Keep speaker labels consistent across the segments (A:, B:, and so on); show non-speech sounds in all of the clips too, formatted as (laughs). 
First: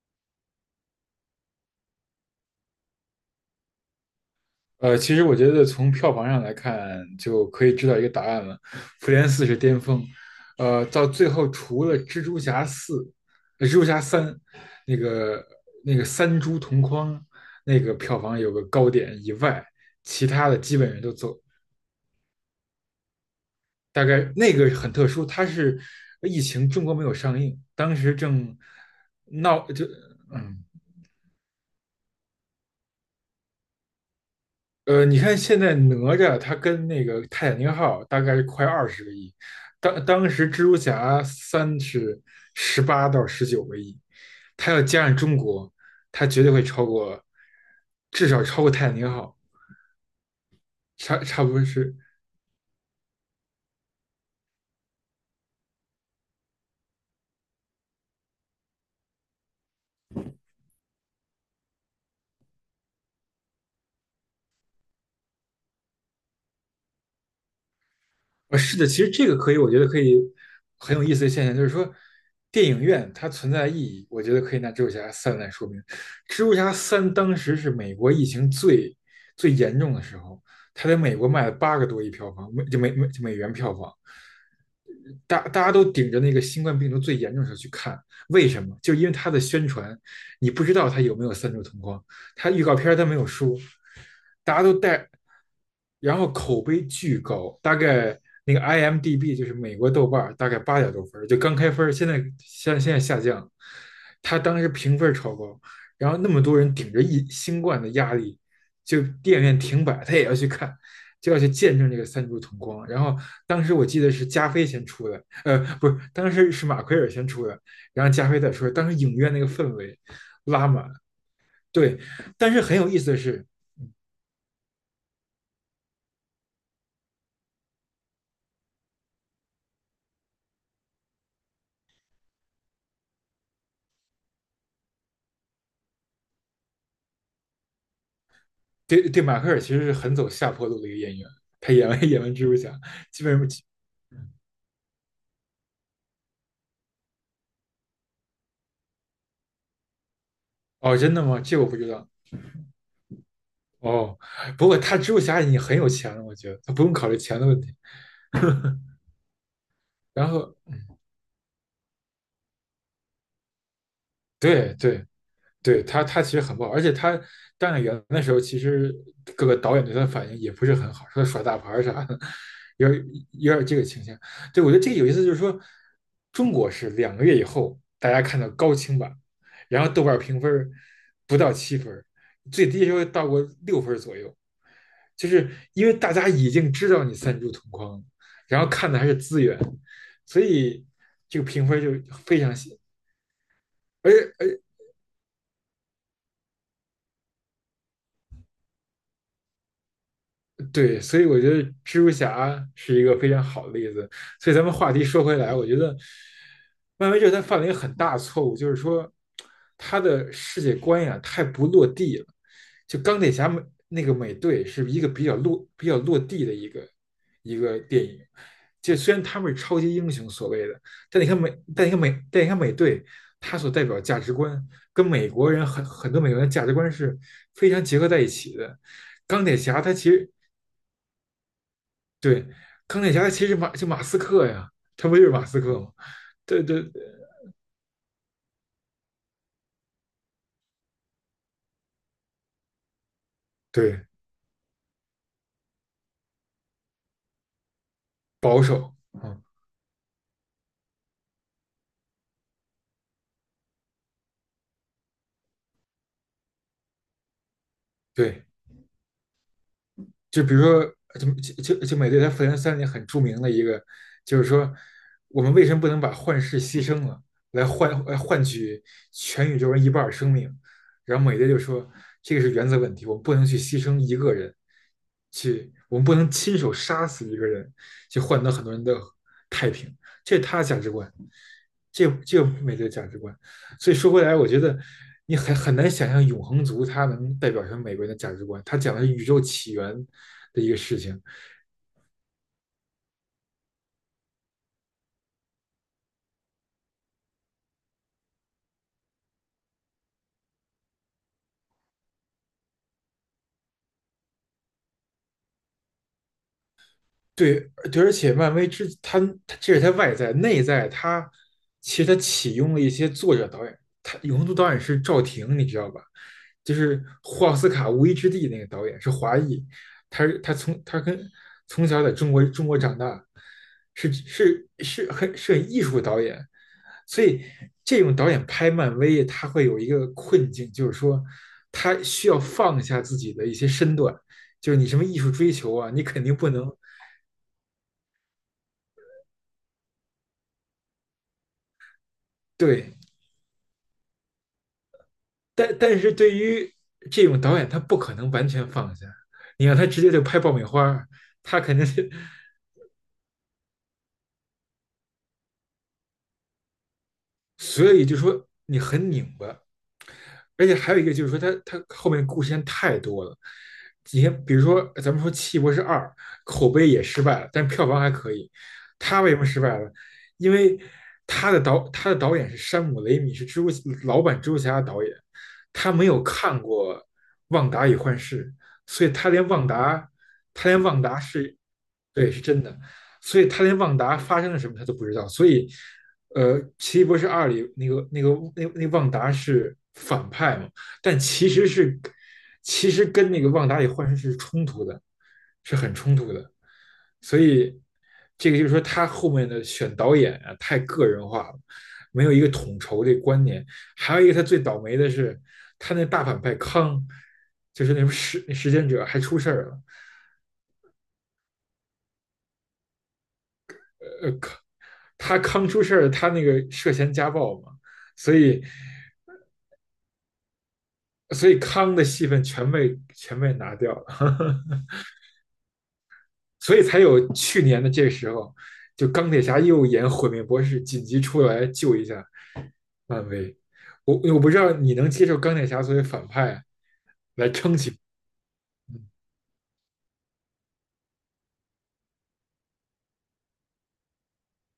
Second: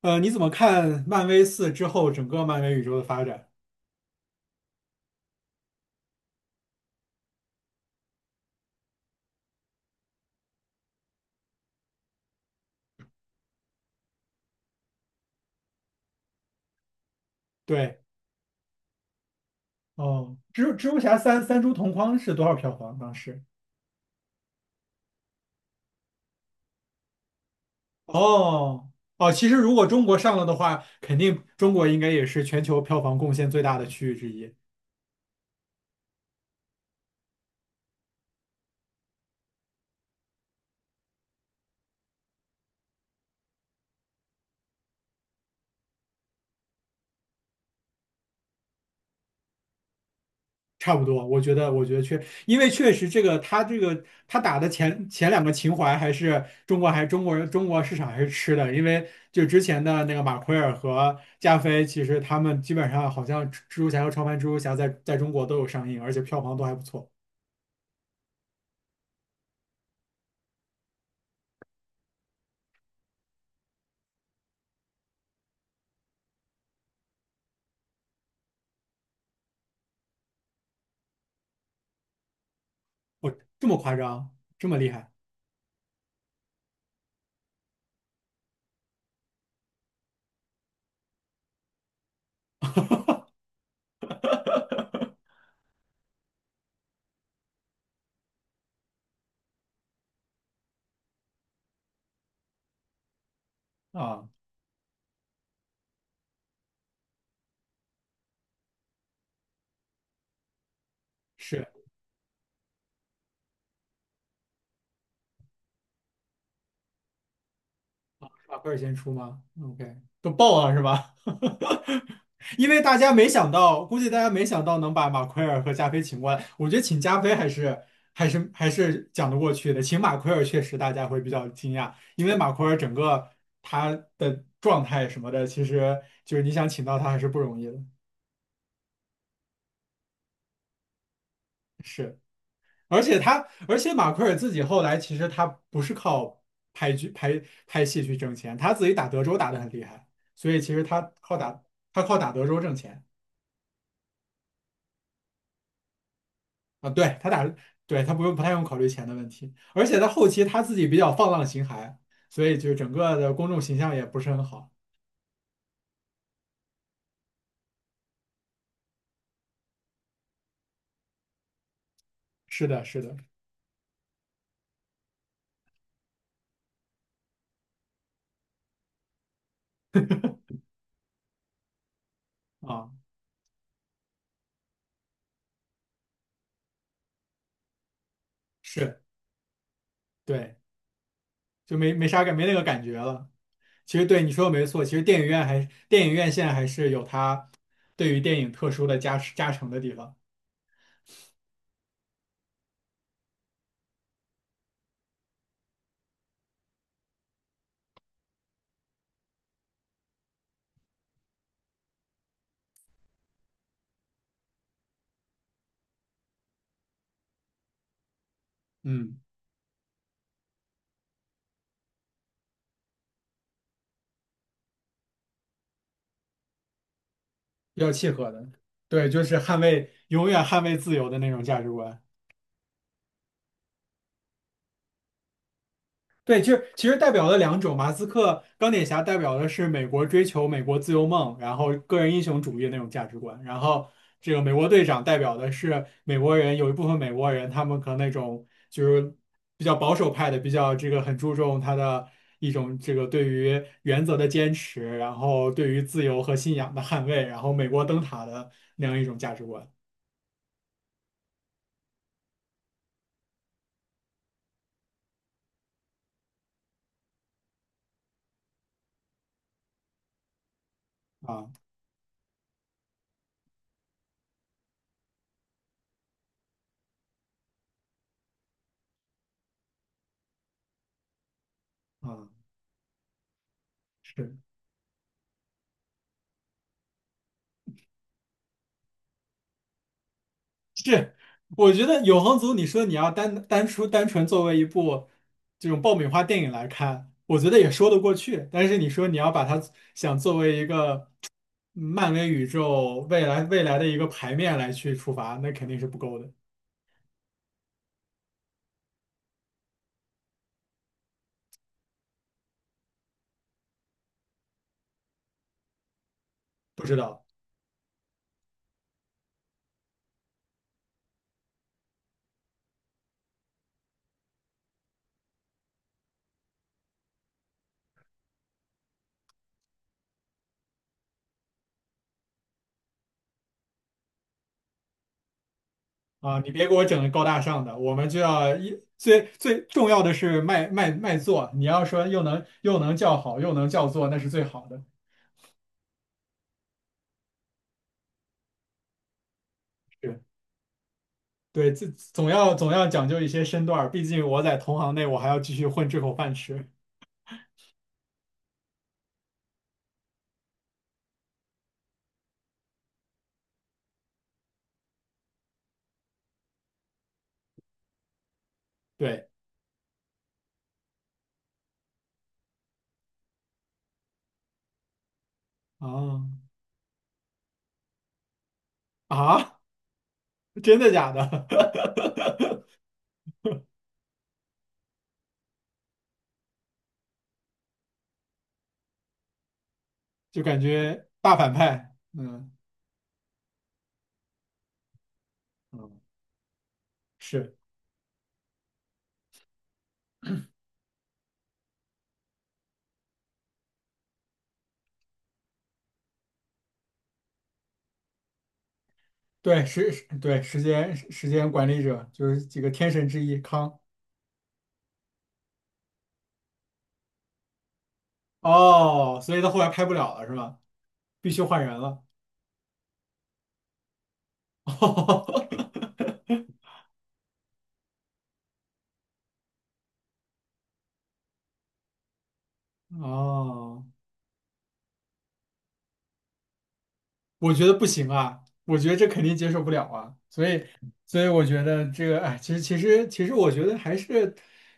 A: 你怎么看漫威四之后整个漫威宇宙的发展？
B: 其实我觉得从票房上来看，就可以知道一个答案了，《复联四》是巅峰。到最后除了蜘蛛侠四、蜘蛛侠三，那个那个三蛛同框那个
A: 对。
B: 票房有个高点以外，其
A: 哦，
B: 他的
A: 蜘蜘
B: 基本
A: 蛛
B: 上都
A: 侠
B: 走。
A: 三，三株同框是多少票房当时？
B: 大概那个很特殊，它是疫情中国没有上映，当时正
A: 哦哦，其实
B: 闹
A: 如果中国上了的
B: 嗯
A: 话，肯定中国应该也是全球票房贡献最大的区域之一。
B: 你看现在哪吒他跟那个泰坦尼克号大概快20个亿。当时蜘蛛侠三是18到19个亿，他要加上中国，他绝对会超过，至少超过泰坦尼克号。
A: 差不
B: 差
A: 多，我
B: 差不
A: 觉
B: 多
A: 得。我
B: 是
A: 觉得确，因为确实这个他打的前两个情怀还是中国人中国市场还是吃的，因为就之前的那个马奎尔和加菲，其实他们基本上好像蜘蛛侠和超凡蜘蛛侠在中国都有上映，而且票房都还不错。
B: 啊，是的。其实这个可以，我觉得可以很有意思的现象。就是说，电影院它存在的意义，我觉得可以拿《蜘蛛侠三》来说明。《蜘蛛侠三》当时是美国疫情最严重的时候，它在美国卖了8个多亿票房，美就美美就美
A: 我
B: 元
A: 这
B: 票
A: 么
B: 房。
A: 夸张，这么厉害。
B: 大家都顶着那个新冠病毒最严重的时候去看。为什么？就因为它的宣传，你不知道它有没有三周同框，它预告片它没有说。大家都带，
A: (laughs)
B: 然后口碑巨高，大概那个 IMDB 就是美国豆瓣大概8点多分就刚开分，现在现在下降。
A: 啊？
B: 它当时评分超高，然后那么多人顶着一新冠的压力，就电影院停摆，他也要去看，就要去
A: 是。
B: 见证这个三柱同光。然后当时我记得是加菲先出的，不是，当时是马奎尔先出的，然后加菲再
A: 马
B: 出
A: 奎
B: 的。
A: 尔
B: 当
A: 先
B: 时
A: 出
B: 影院
A: 吗
B: 那个氛
A: ？OK,
B: 围
A: 都爆
B: 拉
A: 了是
B: 满。
A: 吧？
B: 对。但
A: (laughs)
B: 是
A: 因
B: 很
A: 为
B: 有
A: 大
B: 意思
A: 家
B: 的
A: 没
B: 是，
A: 想到，估计大家没想到能把马奎尔和加菲请过来。我觉得请加菲还是讲得过去的，请马奎尔确实大家会比较惊讶，因为马奎尔整个他的状态什么的，其实就是你想请到他还是不容易的。
B: 对对，马奎尔其实是很走下坡路的一个演员。他演完
A: 是。
B: 演完蜘蛛侠，
A: 而且
B: 基本
A: 他，
B: 上
A: 而且马奎尔自己后来其实他不是靠拍剧拍拍戏去挣钱，他自己打德州打得很厉害，所以其实
B: 哦，
A: 他
B: 真的
A: 靠
B: 吗？这
A: 打
B: 个我不知
A: 他
B: 道
A: 靠打德州挣钱。
B: 哦。不过他蜘蛛侠已经很有钱了，我觉得他不
A: 啊，
B: 用考
A: 对
B: 虑
A: 他
B: 钱
A: 打
B: 的问题。
A: 对他不太用考
B: (laughs)
A: 虑钱的问题，而且他
B: 然
A: 后期
B: 后
A: 他自己比较放浪形骸，所以就整个的公众形象也不是很好。
B: 对对，对他其实很不好。而且他当演员的时候，其实各个导演对他的反应也不是很好，说他耍大牌儿啥的，
A: 是的，
B: 有
A: 是的，
B: 有点这个倾向。对，我觉得这个有意思。就是说，中国是2个月以后大家看到高清版，然后豆瓣评分不到7分，最低
A: 啊，
B: 时候到过6分左右，就是因为大家已经知道你三株同框了，然后看的
A: 是，
B: 还是资源，所
A: 对，
B: 以这个评
A: 就
B: 分就
A: 没没啥感
B: 非
A: 没那
B: 常
A: 个
B: 细。
A: 感觉了。其实
B: 而
A: 对你
B: 且
A: 说的没错。其实电影院现在还是有它对于电影特殊的加持加成的地方。
B: 对，所以我觉得蜘蛛侠是一个非常好的例子。所以咱们话题说回来，我觉得漫威这他犯了一个很大的错误，就是说他的世界观呀太不落地了。就钢铁侠那个美队是一个比较落地的一个电影。就虽
A: 嗯，
B: 然他们是超级英雄所谓的，但你看美队，他所代表价值观跟美国人很多美国人的价值观是非
A: 比
B: 常
A: 较
B: 结合
A: 契
B: 在一
A: 合的。
B: 起的。
A: 对，就是
B: 钢铁
A: 捍
B: 侠
A: 卫
B: 他其
A: 永
B: 实
A: 远捍卫自由的那种价值观。
B: 对。钢铁侠其实马斯克呀，他不就是马斯克吗？
A: 对，就
B: 对
A: 是其
B: 对
A: 实代表了两种，马斯克、钢铁侠代表的是美国追求美国自由梦，然后个人英雄主义那种价值观，然后
B: 对，
A: 这个美国队长代表的是美国人，有一部分美国人他们可能那种
B: 保
A: 就
B: 守，
A: 是
B: 嗯，
A: 比较保守派的，比较这个很注重他的一种这个对于原则的坚持，然后对于自由和信仰的捍卫，然后美国灯塔
B: 对。
A: 的那样一种价值观
B: 就比如说，就就就美队他复联三里很著名的一个，就是说，我们为什么不能把幻视牺牲了，来换取全宇宙人一半儿生命？然后美队就
A: 啊
B: 说，这个是原则问题，我们不能去牺牲一个人，去我们不能亲手杀死一个人，去换得很多人的太平，这是他的价值观，这
A: 啊。
B: 这个美队的价值观。所以说回
A: 是
B: 来，我觉得你很难想象永恒族它能代表成美国人的价值观。他讲的是宇宙起源的一个事
A: 是，
B: 情。
A: 我觉得《永恒族》，你说你要单纯作为一部这种爆米花电影来看，我觉得也说得过去。但是你说你要把它想作为一个漫威宇宙未来的一个牌面来去出发，那肯定是不够的。
B: 对，对，而且漫威之他这是他外在，内在他其实他启用了一些作者导演。他永恒族导演是赵婷，你知道吧？就
A: 不知
B: 是
A: 道
B: 霍奥斯卡《无依之地》那个导演是华裔。他是他从他跟从小在中国长大，是是是很是很艺术导演。所以这种导演拍漫威，他会有一个困境，就是说他需要放下自己的一些身段，就是你什么艺术追求啊，你肯定
A: 啊，
B: 不
A: 你别
B: 能
A: 给我整的高大上的，我们就要最重要的是卖座。你要说又能又
B: 对，
A: 能叫好又能叫座，那是最好的。
B: 但是对于这种导演，他不可能完全放下。你让他直接
A: 是，
B: 就拍爆米花，他
A: 对，
B: 肯定
A: 这
B: 是。
A: 总要总要讲究一些身段儿，毕竟我在同行内，我还要继续混这口饭吃。
B: 所以就说你很拧巴。而且还有一个就是说它后面故事线太多了。你看，比如说咱们说《奇异博士二》，口碑也失败了，但票房还可以。他
A: 对，
B: 为什么失败了？因为他的导演是山姆雷米，是蛛老版蜘蛛侠的导演，他没有
A: 啊
B: 看过《旺达与幻视》，所以他连
A: 啊。
B: 旺达，
A: (laughs)
B: 他
A: 真
B: 连
A: 的
B: 旺
A: 假
B: 达
A: 的？
B: 是，对，是真的，所以他连旺达发生了什么他都不知道。所以《奇异博士二》里那旺达是反
A: (laughs) 就
B: 派
A: 感
B: 嘛，
A: 觉
B: 但
A: 大反派。嗯
B: 其实跟那个旺达里幻视是冲突的，是很
A: 嗯，
B: 冲突的。所
A: 是，
B: 以这个就是说，他后面的选导演啊，太个人化了，没有一个统筹的观念。还有一个，他最倒霉的是，他那大反派康，就是那什么时间者还出事
A: 对，
B: 儿了。
A: 对，时间管理者就是几个天神之一康。
B: 康康出事儿，他那个涉嫌家暴嘛，所以
A: 哦，所以他后来拍不了了是吧？必须
B: 所以
A: 换人
B: 康
A: 了。
B: 的戏份全被拿掉了 (laughs)，
A: (laughs)
B: 所以才有去年的这个时候，就钢铁侠又演毁灭博士，紧急出来救一下漫威。
A: 哦。
B: 我不知道你能接受钢铁侠作为反派来
A: 我觉得
B: 撑
A: 不
B: 起。
A: 行啊，我觉得这肯定接受不了啊，所以，我觉得这个，哎，其实其实其实，我觉得还是，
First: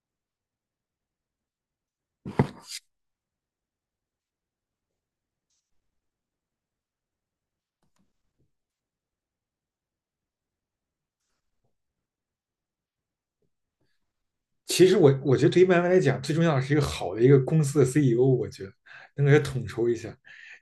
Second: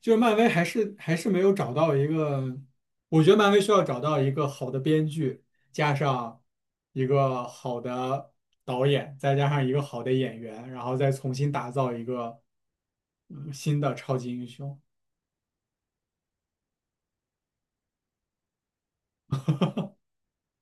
A: 就是漫威还是没有找到一个，我觉得漫威需要找到一个好的编剧，加上一个好的导演，再加上一个好的演员，然后再重新打造一个，新的超级英雄。
B: 其实我觉得对于漫威来讲，最重要的是一个好的一个公司的 CEO,我觉得能给他统筹一下。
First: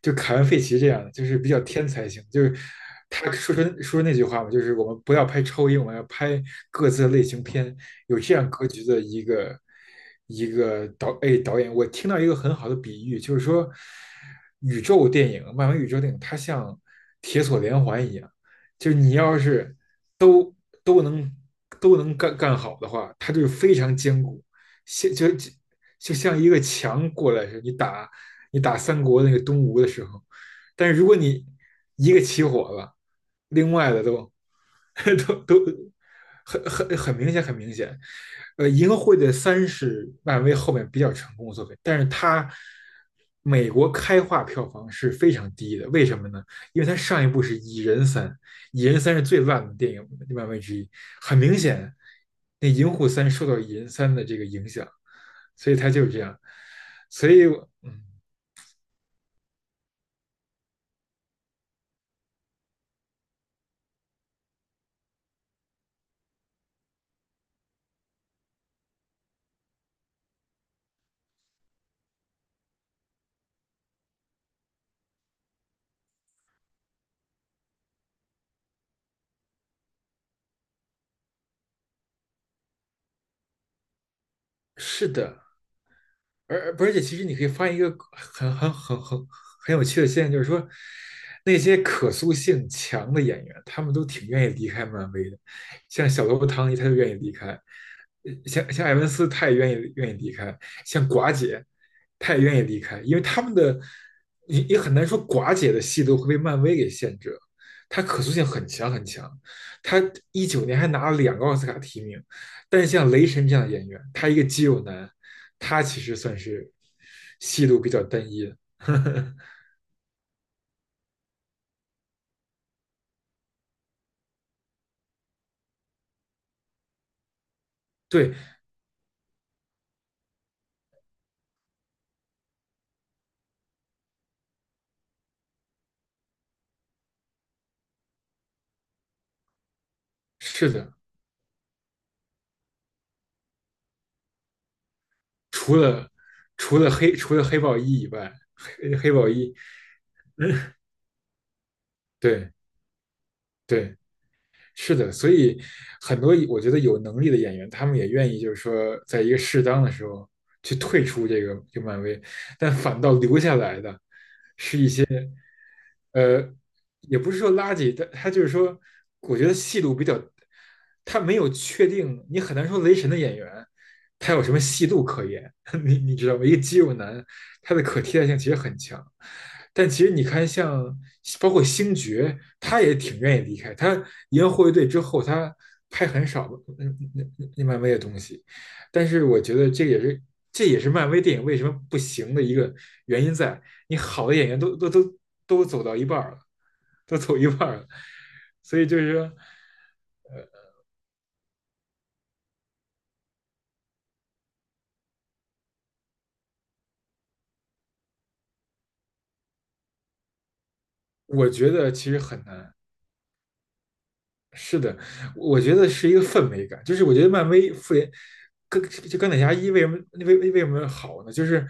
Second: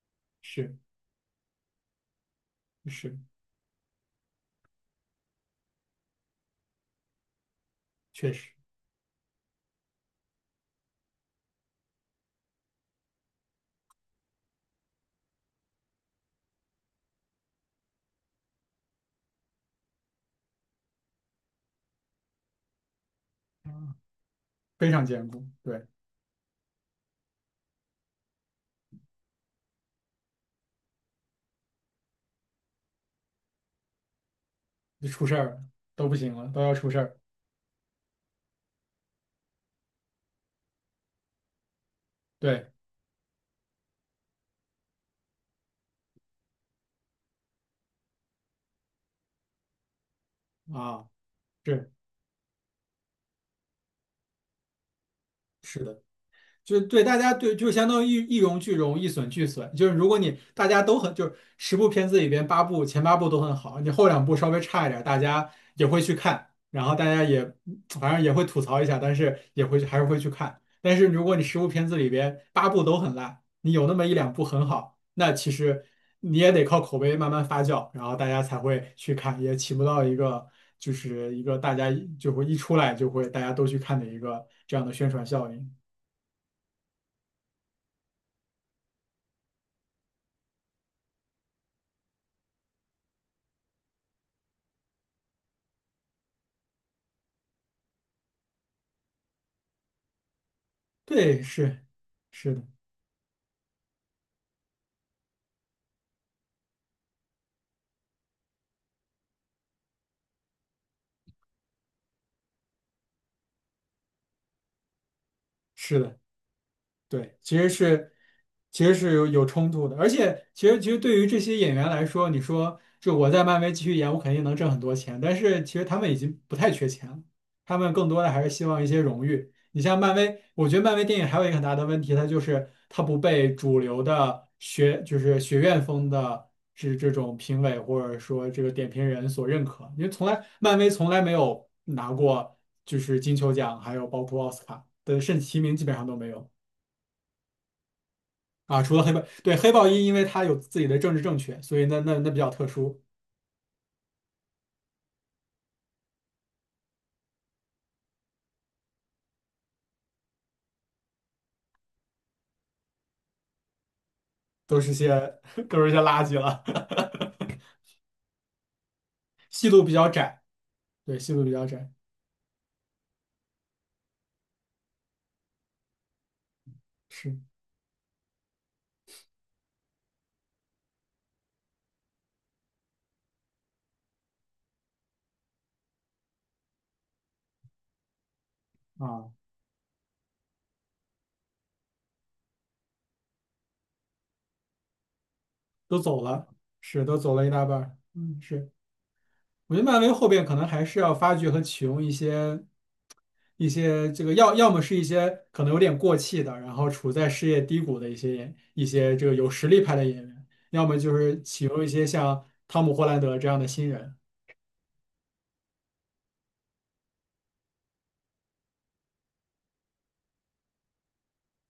B: 就凯文·费
A: 是
B: 奇这样的，就是比较天才型，就是
A: 是，
B: 他说出那句话嘛，就是我们不要拍超英，我们要拍各自的类型片，有
A: 确
B: 这
A: 实
B: 样格局的一个导演。我听到一个很好的比喻，就是说宇宙电影、漫威宇宙电影，它像铁索连环一样，就是你要是都都能都能干好的话，它就是非常坚固，
A: 非常
B: 像
A: 艰
B: 就
A: 苦。
B: 就
A: 对，
B: 就像一个墙过来似的。你你打三国那个东吴的时候，但是如果你一个起火了，另外的都
A: 就出
B: (laughs)
A: 事儿了，
B: 都
A: 都不行了，都要出事儿，
B: 很明显，很明显。银河护卫队三是漫威后面比较成功的作品，但是它
A: 对
B: 美国开画票房是非常低的，为什么呢？因为它上一部是蚁人三，蚁人三》是最烂的电影漫威之一，
A: 啊。
B: 很明
A: 是。
B: 显。那《银护三》受到《蚁人三》的这个影响，所以
A: 是
B: 它
A: 的，
B: 就是这样。
A: 就是对大
B: 所
A: 家
B: 以，
A: 对，就相
B: 嗯，
A: 当于一荣俱荣，一损俱损。就是如果你大家都很，就是十部片子里边前八部都很好，你后两部稍微差一点大家也会去看，然后大家也反正也会吐槽一下，但是还是会去看。但是如果你十部片子里边八部都很烂，你有那么一两部很好，那其实你也得靠口碑慢慢发酵，然后大家才会去看，也起不到一个就是一个大家就会一出来就会大家都去看的一个这样的宣
B: 是
A: 传
B: 的。
A: 效应。
B: 而且，其实你可以发现一个很有趣的现象，就是说，那些可塑性强的演员，他们都挺愿意离开漫威的。像小头唐尼，他就愿意离开；像艾文斯，他也愿意离开；像寡
A: 对，
B: 姐，
A: 是
B: 他也
A: 是
B: 愿
A: 的，
B: 意离开，因为他们的也很难说寡姐的戏都会被漫威给限制了。她可塑性很强很强，他19年还拿了两个奥斯卡提名，但是像雷神这样的演员，他一个肌肉男，他
A: 是
B: 其实
A: 的，
B: 算是
A: 对，其
B: 戏
A: 实
B: 路比较
A: 是
B: 单一的。
A: 其实是有
B: (laughs)
A: 冲突的，而且其实对于这些演员来说，你说就我在漫威继续演，我肯定能挣很多钱，但是其实他们已经不太缺钱了，他们更多的
B: 对，
A: 还是希望一些荣誉。你像漫威，我觉得漫威电影还有一个很大的问题，它就是它不被主流的就是学院风的是这种评委或者说这个点评人所认可，因为
B: 是
A: 漫威
B: 的。
A: 从来没有拿过就是金球奖，还有包括奥斯卡的甚至提名
B: 除
A: 基本上
B: 了
A: 都没有。
B: 除了黑豹一以外，
A: 啊，除了黑
B: 黑
A: 豹，
B: 豹一，
A: 对，黑豹一，因为它有自己的政治正确，所以那比较
B: 对
A: 特殊，
B: 对，是的。所以很多我觉得有能力的演员，他们也愿意就是说，在一个适当的时候去退出这个漫威。但反倒留下来的
A: 都是些 (laughs) 都是些垃圾
B: 呃，
A: 了。
B: 也不是说垃圾，但他就是说，我觉
A: (laughs)
B: 得
A: 戏
B: 戏
A: 路比
B: 路比
A: 较
B: 较，
A: 窄，对，
B: 他
A: 戏
B: 没
A: 路
B: 有
A: 比较
B: 确
A: 窄，
B: 定。你很难说雷神的演员他有什么戏路可言，(laughs) 你知道吗？一个肌肉男，
A: 是
B: 他的可替代性其实很强。但其实你看像包括星爵，他也挺愿意离开，他赢了护卫队之后，他拍很少嗯那那漫威的东西。但是
A: 啊，
B: 我觉得这也是漫威电影为什么不行的一个原因在，你好的演员都走到
A: 都
B: 一半
A: 走
B: 了，
A: 了，是都
B: 都
A: 走
B: 走
A: 了
B: 一
A: 一大
B: 半
A: 半
B: 了，
A: 儿，嗯，是，
B: 所以就是说
A: 我觉得漫威后边可能还是要发掘和启用一些这个要么是一些可能有点过气的，然后处在事业低谷的一些这个有实力派的演员，要么就是
B: 我
A: 启
B: 觉
A: 用一
B: 得
A: 些
B: 其实很
A: 像
B: 难。
A: 汤姆·霍兰德这样的新人。
B: 是的，我觉得是一个氛围感。就是我觉得漫威复联跟就钢铁侠一为什么为什么好呢？就是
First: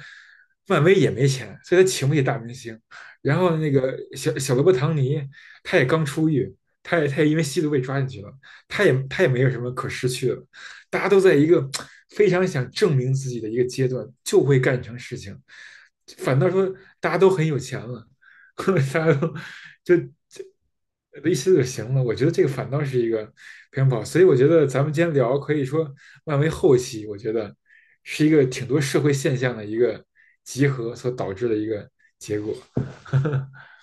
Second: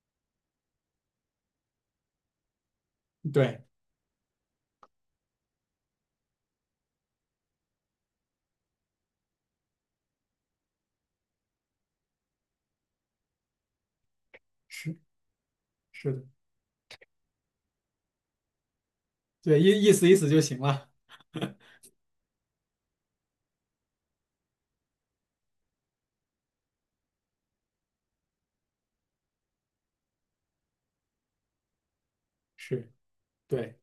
B: 漫威也没钱，所以他请不起大明星。然后
A: 对，
B: 那个小罗伯·唐尼，他也刚出狱，他也因为吸毒被抓进去了，他也没有什么可失去了，大家都在一个非常想证明自己的一个阶段，就会干
A: 是
B: 成事情。
A: 是的。
B: 反倒说大家都很有钱了，(laughs) 大家都
A: 对，意意
B: 就
A: 思意思就行了。
B: 一起就行了。我觉得这个反倒是一个偏跑，所以我觉得咱们今天聊可以说漫威后期，我觉得是一个挺多社会现象的一个集合所导致的一个结果。
A: 是，对，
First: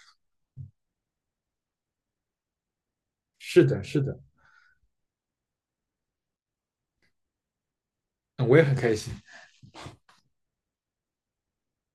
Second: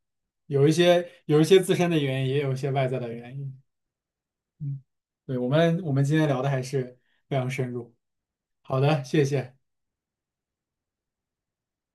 A: 有一些自身的原因，也有一些外在的原因。
B: 是的，是的，
A: 嗯，对，我们今天聊的还是非常深入。
B: 嗯我也很
A: 好
B: 开
A: 的，
B: 心。
A: 谢谢。